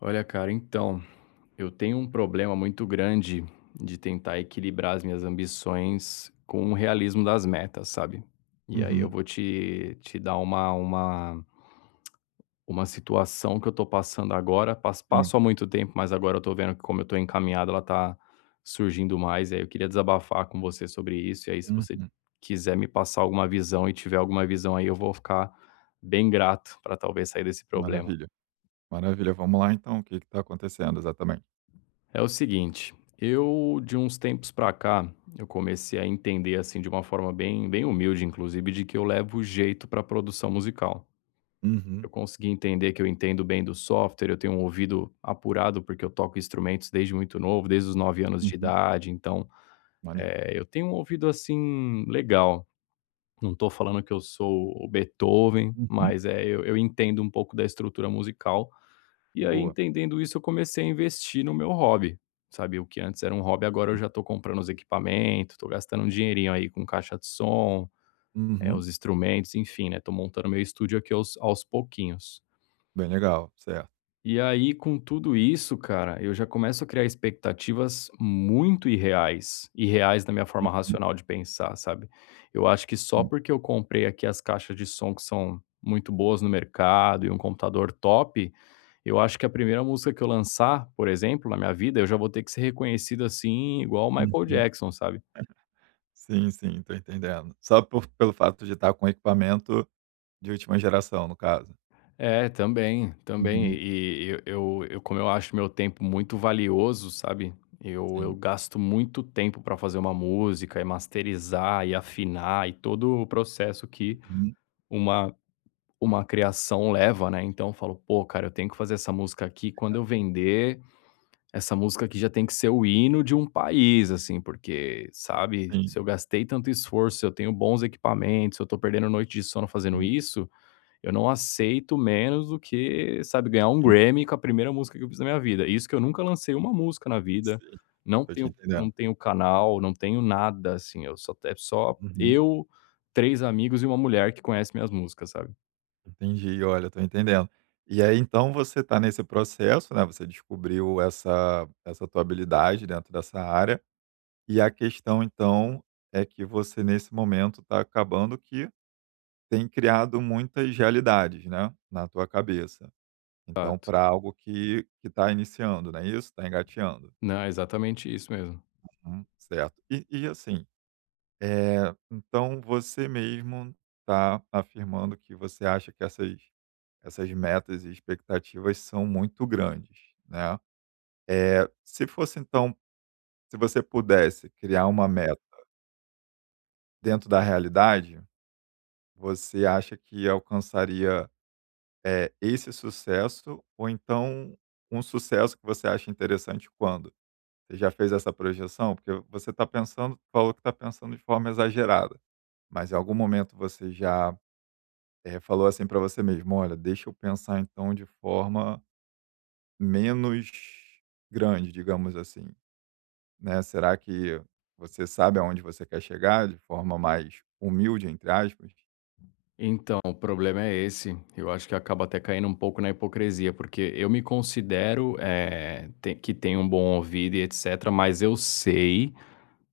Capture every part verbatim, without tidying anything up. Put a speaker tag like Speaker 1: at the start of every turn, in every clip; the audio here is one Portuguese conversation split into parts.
Speaker 1: Olha, cara, então, eu tenho um problema muito grande de tentar equilibrar as minhas ambições com o realismo das metas, sabe? E aí eu
Speaker 2: Uhum,
Speaker 1: vou te, te dar uma, uma, uma situação que eu tô passando agora. Pas-
Speaker 2: sim.
Speaker 1: Passo há muito tempo, mas agora eu tô vendo que como eu tô encaminhado, ela tá surgindo mais. E aí eu queria desabafar com você sobre isso. E aí, se você
Speaker 2: Uhum.
Speaker 1: quiser me passar alguma visão e tiver alguma visão aí, eu vou ficar bem grato para talvez sair desse problema.
Speaker 2: Maravilha, maravilha. Vamos lá então, o que está acontecendo exatamente?
Speaker 1: É o seguinte, eu de uns tempos pra cá, eu comecei a entender, assim, de uma forma bem bem humilde inclusive, de que eu levo jeito pra produção musical.
Speaker 2: Uhum,
Speaker 1: Eu consegui entender que eu entendo bem do software, eu tenho um ouvido apurado, porque eu toco instrumentos desde muito novo, desde os nove anos de
Speaker 2: uhum.
Speaker 1: idade, então,
Speaker 2: Maneiro.
Speaker 1: eh, eu tenho um ouvido, assim, legal. Não tô falando que eu sou o Beethoven,
Speaker 2: Uhum.
Speaker 1: mas, é eu eu entendo um pouco da estrutura musical e aí,
Speaker 2: Boa.
Speaker 1: entendendo isso, eu comecei a investir no meu hobby, sabe, o que antes era um hobby, agora eu
Speaker 2: Sim.
Speaker 1: já tô comprando os equipamentos, tô gastando um dinheirinho aí com caixa de som, é
Speaker 2: Uhum.
Speaker 1: os instrumentos, enfim, né, tô montando meu estúdio aqui aos aos pouquinhos.
Speaker 2: Bem legal, certo.
Speaker 1: E aí, com tudo isso, cara, eu já começo a criar expectativas muito irreais, irreais na minha forma
Speaker 2: Uhum,
Speaker 1: racional de pensar, sabe? Eu acho que só
Speaker 2: sim.
Speaker 1: porque eu comprei aqui as caixas de som que são muito boas no mercado e um computador top, eu acho que a primeira música que eu lançar, por exemplo, na minha vida, eu já vou ter que ser reconhecido assim, igual o Michael
Speaker 2: Uhum.
Speaker 1: Jackson, sabe?
Speaker 2: Sim, sim, tô entendendo. Só por pelo fato de estar com equipamento de última geração, no caso?
Speaker 1: É, também, também.
Speaker 2: Uhum.
Speaker 1: E e eu eu como eu acho meu tempo muito valioso, sabe, eu eu
Speaker 2: Sim.
Speaker 1: gasto muito tempo para fazer uma música e masterizar e afinar e todo o processo que
Speaker 2: Uhum.
Speaker 1: uma uma criação leva, né, então eu falo: "Pô, cara, eu tenho que fazer essa música aqui, quando eu vender, essa música aqui já tem que ser o hino de um país, assim, porque, sabe,
Speaker 2: Sim.
Speaker 1: se eu gastei tanto esforço, se eu tenho bons equipamentos, se eu tô perdendo noite de sono fazendo
Speaker 2: Uhum.
Speaker 1: isso, eu não aceito menos do que, sabe, ganhar um
Speaker 2: Entendi.
Speaker 1: Grammy com a primeira música que eu fiz na minha vida. Isso que eu nunca lancei uma música na vida,
Speaker 2: Sim,
Speaker 1: não
Speaker 2: tô te
Speaker 1: tenho
Speaker 2: entendendo.
Speaker 1: não tenho canal, não tenho nada, assim, eu só é só
Speaker 2: Uhum.
Speaker 1: eu, três amigos e uma mulher que conhece minhas músicas, sabe.
Speaker 2: Entendi, olha, estou entendendo. E aí então você está nesse processo, né, você descobriu essa essa tua habilidade dentro dessa área, e a questão então é que você nesse momento está acabando que tem criado muitas realidades, né, na tua cabeça. Então
Speaker 1: Exato.
Speaker 2: para algo que que está iniciando, não é isso? Está engatinhando.
Speaker 1: Não, é exatamente isso mesmo.
Speaker 2: Hum, certo. E e assim, Eh, então você mesmo está afirmando que você acha que essas essas metas e expectativas são muito grandes, né. Eh, se fosse então se você pudesse criar uma meta dentro da realidade, você acha que alcançaria, eh, esse sucesso ou então um sucesso que você acha interessante quando? Você já fez essa projeção? Porque você está pensando falou que está pensando de forma exagerada, mas em algum momento você já é, falou assim para você mesmo: "Olha, deixa eu pensar então de forma menos grande", digamos assim, né. Será que você sabe aonde você quer chegar de forma mais "humilde", entre aspas?
Speaker 1: Então, o problema é esse, eu acho que acaba até caindo um pouco na hipocrisia, porque eu me considero, eh, tem que tenho um bom ouvido e etcétera, mas eu sei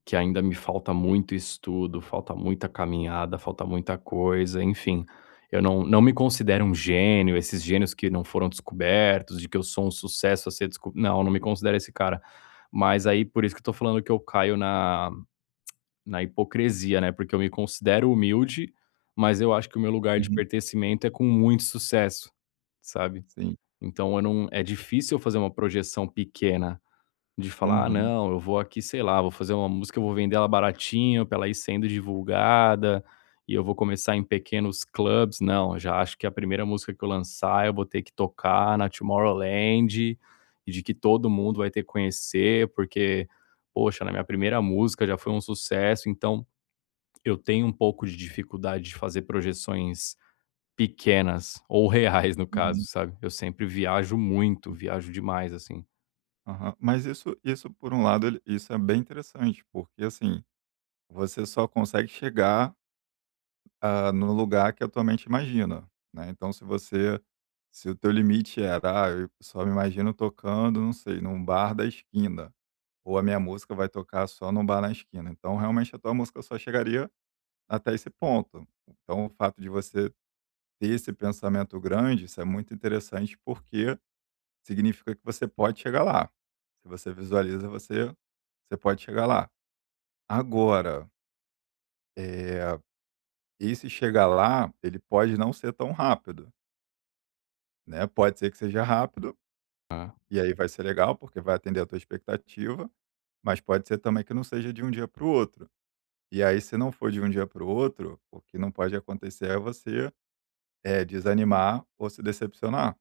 Speaker 1: que ainda me falta muito estudo, falta muita caminhada, falta muita coisa, enfim. Eu não não me considero um gênio, esses gênios que não foram descobertos, de que eu sou um sucesso a ser desco não, eu não me considero esse cara. Mas aí por isso que eu tô falando que eu caio na na hipocrisia, né, porque eu me considero humilde, mas eu acho que o meu lugar de
Speaker 2: Uhum.
Speaker 1: pertencimento é com muito sucesso, sabe.
Speaker 2: Sim.
Speaker 1: Então eu não é difícil eu fazer uma projeção pequena. De falar: "Ah,
Speaker 2: Uhum,
Speaker 1: não, eu vou aqui, sei lá, vou fazer uma música, eu vou vender ela baratinho pra ela ir sendo divulgada, e eu vou começar em pequenos clubs". Não, já acho que a primeira música que eu lançar, eu vou ter que tocar na Tomorrowland, e de que todo mundo vai ter que conhecer, porque, poxa, na minha primeira música já foi um sucesso. Então, eu tenho um pouco de dificuldade de fazer projeções pequenas, ou reais no caso,
Speaker 2: uhum.
Speaker 1: sabe. Eu sempre viajo muito, viajo demais, assim.
Speaker 2: Aham. Mas isso isso por um lado ele isso é bem interessante, porque assim, você só consegue chegar ah, no lugar que a tua mente imagina, né. Então se você se o teu limite era: "Ah, eu só me imagino tocando, não sei, num bar da esquina, ou a minha música vai tocar só num bar na esquina", então realmente a tua música só chegaria até esse ponto. Então o fato de você ter esse pensamento grande, isso é muito interessante, porque significa que você pode chegar lá. Se você visualiza, você você pode chegar lá. Agora, eh, esse chegar lá, ele pode não ser tão rápido. Né, pode ser que seja rápido, e aí vai ser legal, porque vai atender a tua expectativa, mas pode ser também que não seja de um dia para o outro. E aí, se não for de um dia para o outro, o que não pode acontecer é você eh, desanimar ou se decepcionar,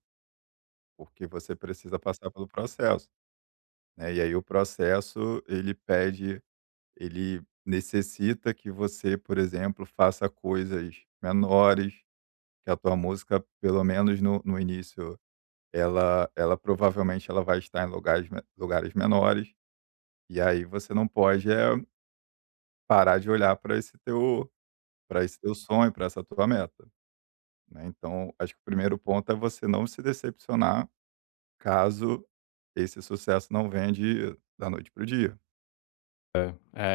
Speaker 2: porque você precisa passar pelo processo. Né? E aí o processo, ele pede, ele necessita que você, por exemplo, faça coisas menores, que a tua música, pelo menos no, no início, Ela ela provavelmente ela vai estar em lugares me lugares menores, e aí você não pode, é parar de olhar para esse teu para esse teu sonho, para essa tua meta, né. Então, acho que o primeiro ponto é você não se decepcionar caso esse sucesso não venha de da noite para o dia.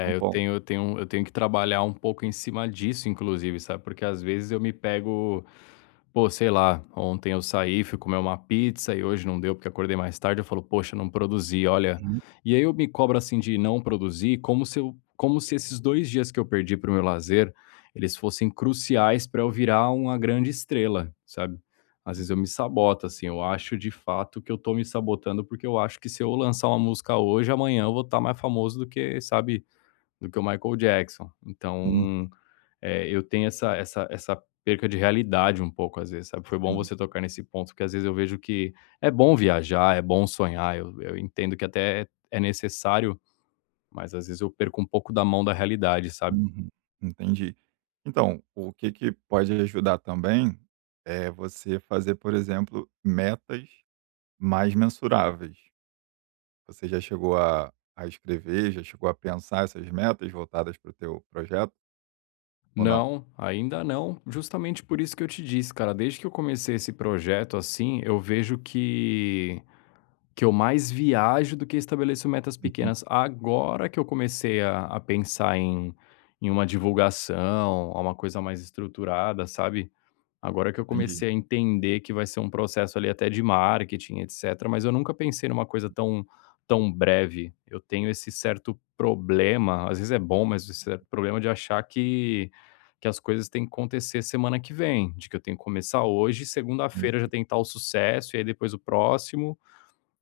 Speaker 2: Esse é um
Speaker 1: eu
Speaker 2: ponto.
Speaker 1: tenho eu tenho eu tenho que trabalhar um pouco em cima disso inclusive, sabe, porque às vezes eu me pego, pô, sei lá, ontem eu saí, fui comer uma pizza e hoje não deu porque acordei mais tarde, eu falo: "Poxa, não produzi, olha".
Speaker 2: Uhum.
Speaker 1: E aí eu me cobro, assim, de não produzir como se eu como se esses dois dias que eu perdi para o meu lazer, eles fossem cruciais para eu virar uma grande estrela, sabe. Às vezes eu me saboto, assim, eu acho de fato que eu estou me sabotando, porque eu acho que se eu lançar uma música hoje, amanhã eu vou estar mais famoso do que, sabe, do que o Michael Jackson.
Speaker 2: Uhum.
Speaker 1: Então, eh, eu tenho essa essa essa perca de realidade um pouco às vezes, sabe. Foi bom
Speaker 2: Sim.
Speaker 1: você tocar nesse ponto, porque às vezes eu vejo que é bom viajar, é bom sonhar, eu eu entendo que até é necessário, mas às vezes eu perco um pouco da mão da realidade, sabe.
Speaker 2: Uhum. Entendi. Então, o que que pode ajudar também, é você fazer, por exemplo, metas mais mensuráveis. Você já chegou a, a escrever, já chegou a pensar essas metas voltadas para o teu projeto ou não?
Speaker 1: Não, ainda não, justamente por isso que eu te disse, cara, desde que eu comecei esse projeto, assim, eu vejo que Que eu mais viajo do que estabeleço metas
Speaker 2: Uhum,
Speaker 1: pequenas. Agora que eu comecei a a pensar em em uma divulgação, a uma coisa mais estruturada, sabe. Agora que eu
Speaker 2: entendi.
Speaker 1: comecei a entender que vai ser um processo ali até de marketing, etcétera, mas eu nunca pensei numa coisa tão tão breve. Eu tenho esse certo problema, às vezes é bom, mas esse certo problema de achar que que as coisas têm que acontecer semana que vem, de que eu tenho que começar hoje,
Speaker 2: Sim,
Speaker 1: segunda-feira já
Speaker 2: sim.
Speaker 1: tem tal sucesso, e aí depois o próximo,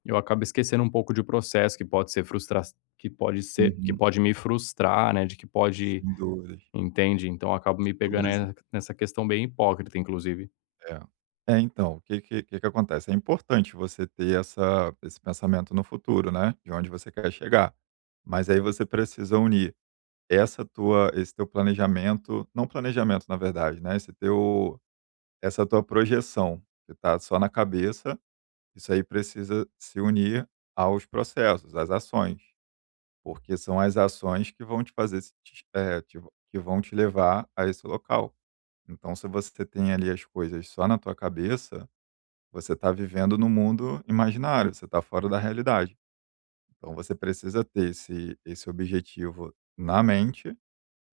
Speaker 1: eu acabo esquecendo um pouco de processo que pode ser frustra que pode ser que
Speaker 2: Uhum,
Speaker 1: pode me frustrar, né, de que pode
Speaker 2: sem dúvidas,
Speaker 1: entende? Então eu acabo me
Speaker 2: sem
Speaker 1: pegando ne
Speaker 2: dúvidas.
Speaker 1: nessa questão bem hipócrita, inclusive.
Speaker 2: É. É, então, o que, que, que que acontece? É importante você ter essa, esse pensamento no futuro, né? De onde você quer chegar. Mas aí você precisa unir essa tua, esse teu planejamento, não planejamento, na verdade, né? Esse teu, essa tua projeção que tá só na cabeça. Isso aí precisa se unir aos processos, às ações, porque são as ações que vão te fazer, se te- eh, te- que vão te levar a esse local. Então, se você tem ali as coisas só na tua cabeça, você está vivendo no mundo imaginário, você está fora da realidade. Então, você precisa ter esse, esse objetivo na mente,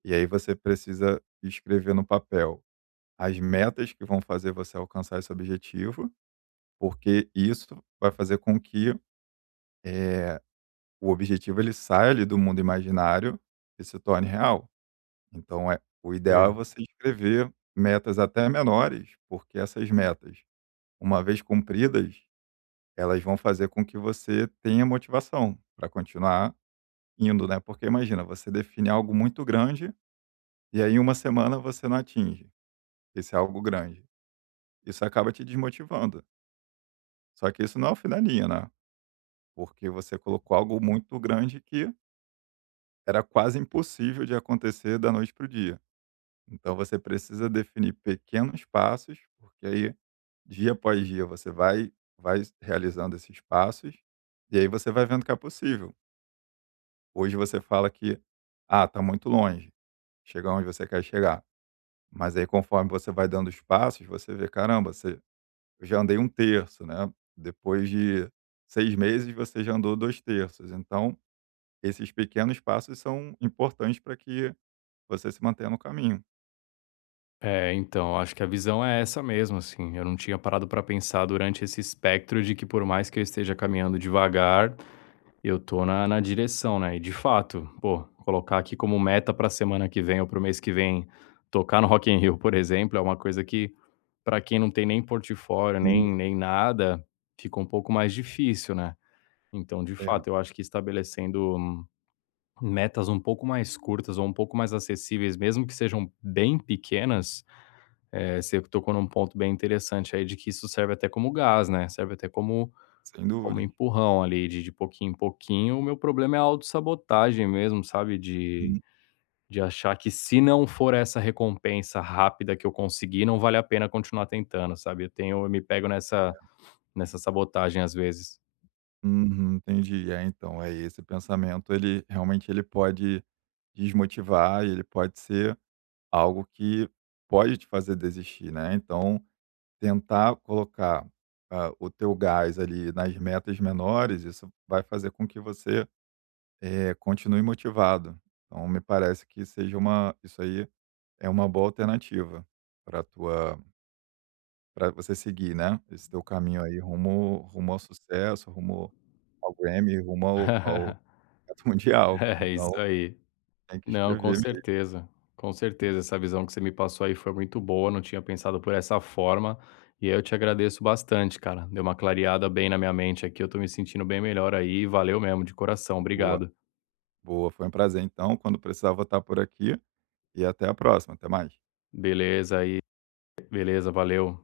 Speaker 2: e aí você precisa escrever no papel as metas que vão fazer você alcançar esse objetivo, porque isso vai fazer com que eh, o objetivo ele sai ali do mundo imaginário e se torne real. Então é o
Speaker 1: Porque
Speaker 2: ideal é você escrever metas até menores, porque essas metas, uma vez cumpridas, elas vão fazer com que você tenha motivação para continuar indo, né? Porque imagina, você define algo muito grande e aí em uma semana você não atinge esse algo grande. Isso acaba te desmotivando. Só que isso não é o fim da linha, né? Porque você colocou algo muito grande que era quase impossível de acontecer da noite para o dia. Então você precisa definir pequenos passos, porque aí dia após dia você vai vai realizando esses passos e aí você vai vendo que é possível. Hoje você fala que ah, tá muito longe, chegar onde você quer chegar. Mas aí conforme você vai dando os passos, você vê, caramba, você, eu já andei um terço, né? Depois de seis meses você já andou dois terços. Então, esses pequenos passos são importantes para que você se mantenha no caminho.
Speaker 1: é, então, acho que a visão é essa mesmo, assim, eu não tinha parado para pensar durante esse espectro de que por mais que eu esteja caminhando devagar, eu tô na na direção, né, e de fato, pô, colocar aqui como meta pra semana que vem ou para o mês que vem, tocar no Rock in Rio, por exemplo, é uma coisa que, pra quem não tem nem portfólio,
Speaker 2: Hum.
Speaker 1: nem nem nada, fica um pouco mais difícil, né. Então, de
Speaker 2: É,
Speaker 1: fato, eu acho que estabelecendo hum, metas um pouco mais curtas ou um pouco mais acessíveis, mesmo que sejam bem pequenas, eh, você tocou num ponto bem interessante aí de que isso serve até como gás, né, serve até como
Speaker 2: sem
Speaker 1: como
Speaker 2: dúvidas.
Speaker 1: empurrão ali de de pouquinho em pouquinho, o meu problema é a autossabotagem mesmo, sabe, de de achar que se não for essa recompensa rápida que eu conseguir, não vale a pena continuar tentando, sabe. Eu tenho eu me pego nessa nessa sabotagem às vezes.
Speaker 2: Uhum, entendi. É, então, é esse pensamento, ele realmente ele pode desmotivar e ele pode ser algo que pode te fazer desistir, né? Então, tentar colocar ah, o teu gás ali nas metas menores, isso vai fazer com que você eh, continue motivado. Então, me parece que seja uma, isso aí é uma boa alternativa para tua, para você seguir, né? Esse teu caminho aí rumo, rumo ao sucesso, rumo ao Grammy, rumo ao ao Campeonato mundial,
Speaker 1: É, isso
Speaker 2: então
Speaker 1: aí.
Speaker 2: tem que
Speaker 1: Não, com
Speaker 2: escrever mesmo.
Speaker 1: certeza, com certeza. Essa visão que você me passou aí foi muito boa, não tinha pensado por essa forma, e aí eu te agradeço bastante, cara. Deu uma clareada bem na minha mente aqui, eu estou me sentindo bem melhor aí, valeu mesmo, de coração,
Speaker 2: Boa,
Speaker 1: obrigado.
Speaker 2: boa, foi um prazer então, quando precisar vou estar por aqui, e até a próxima, até mais.
Speaker 1: Beleza aí, beleza, valeu.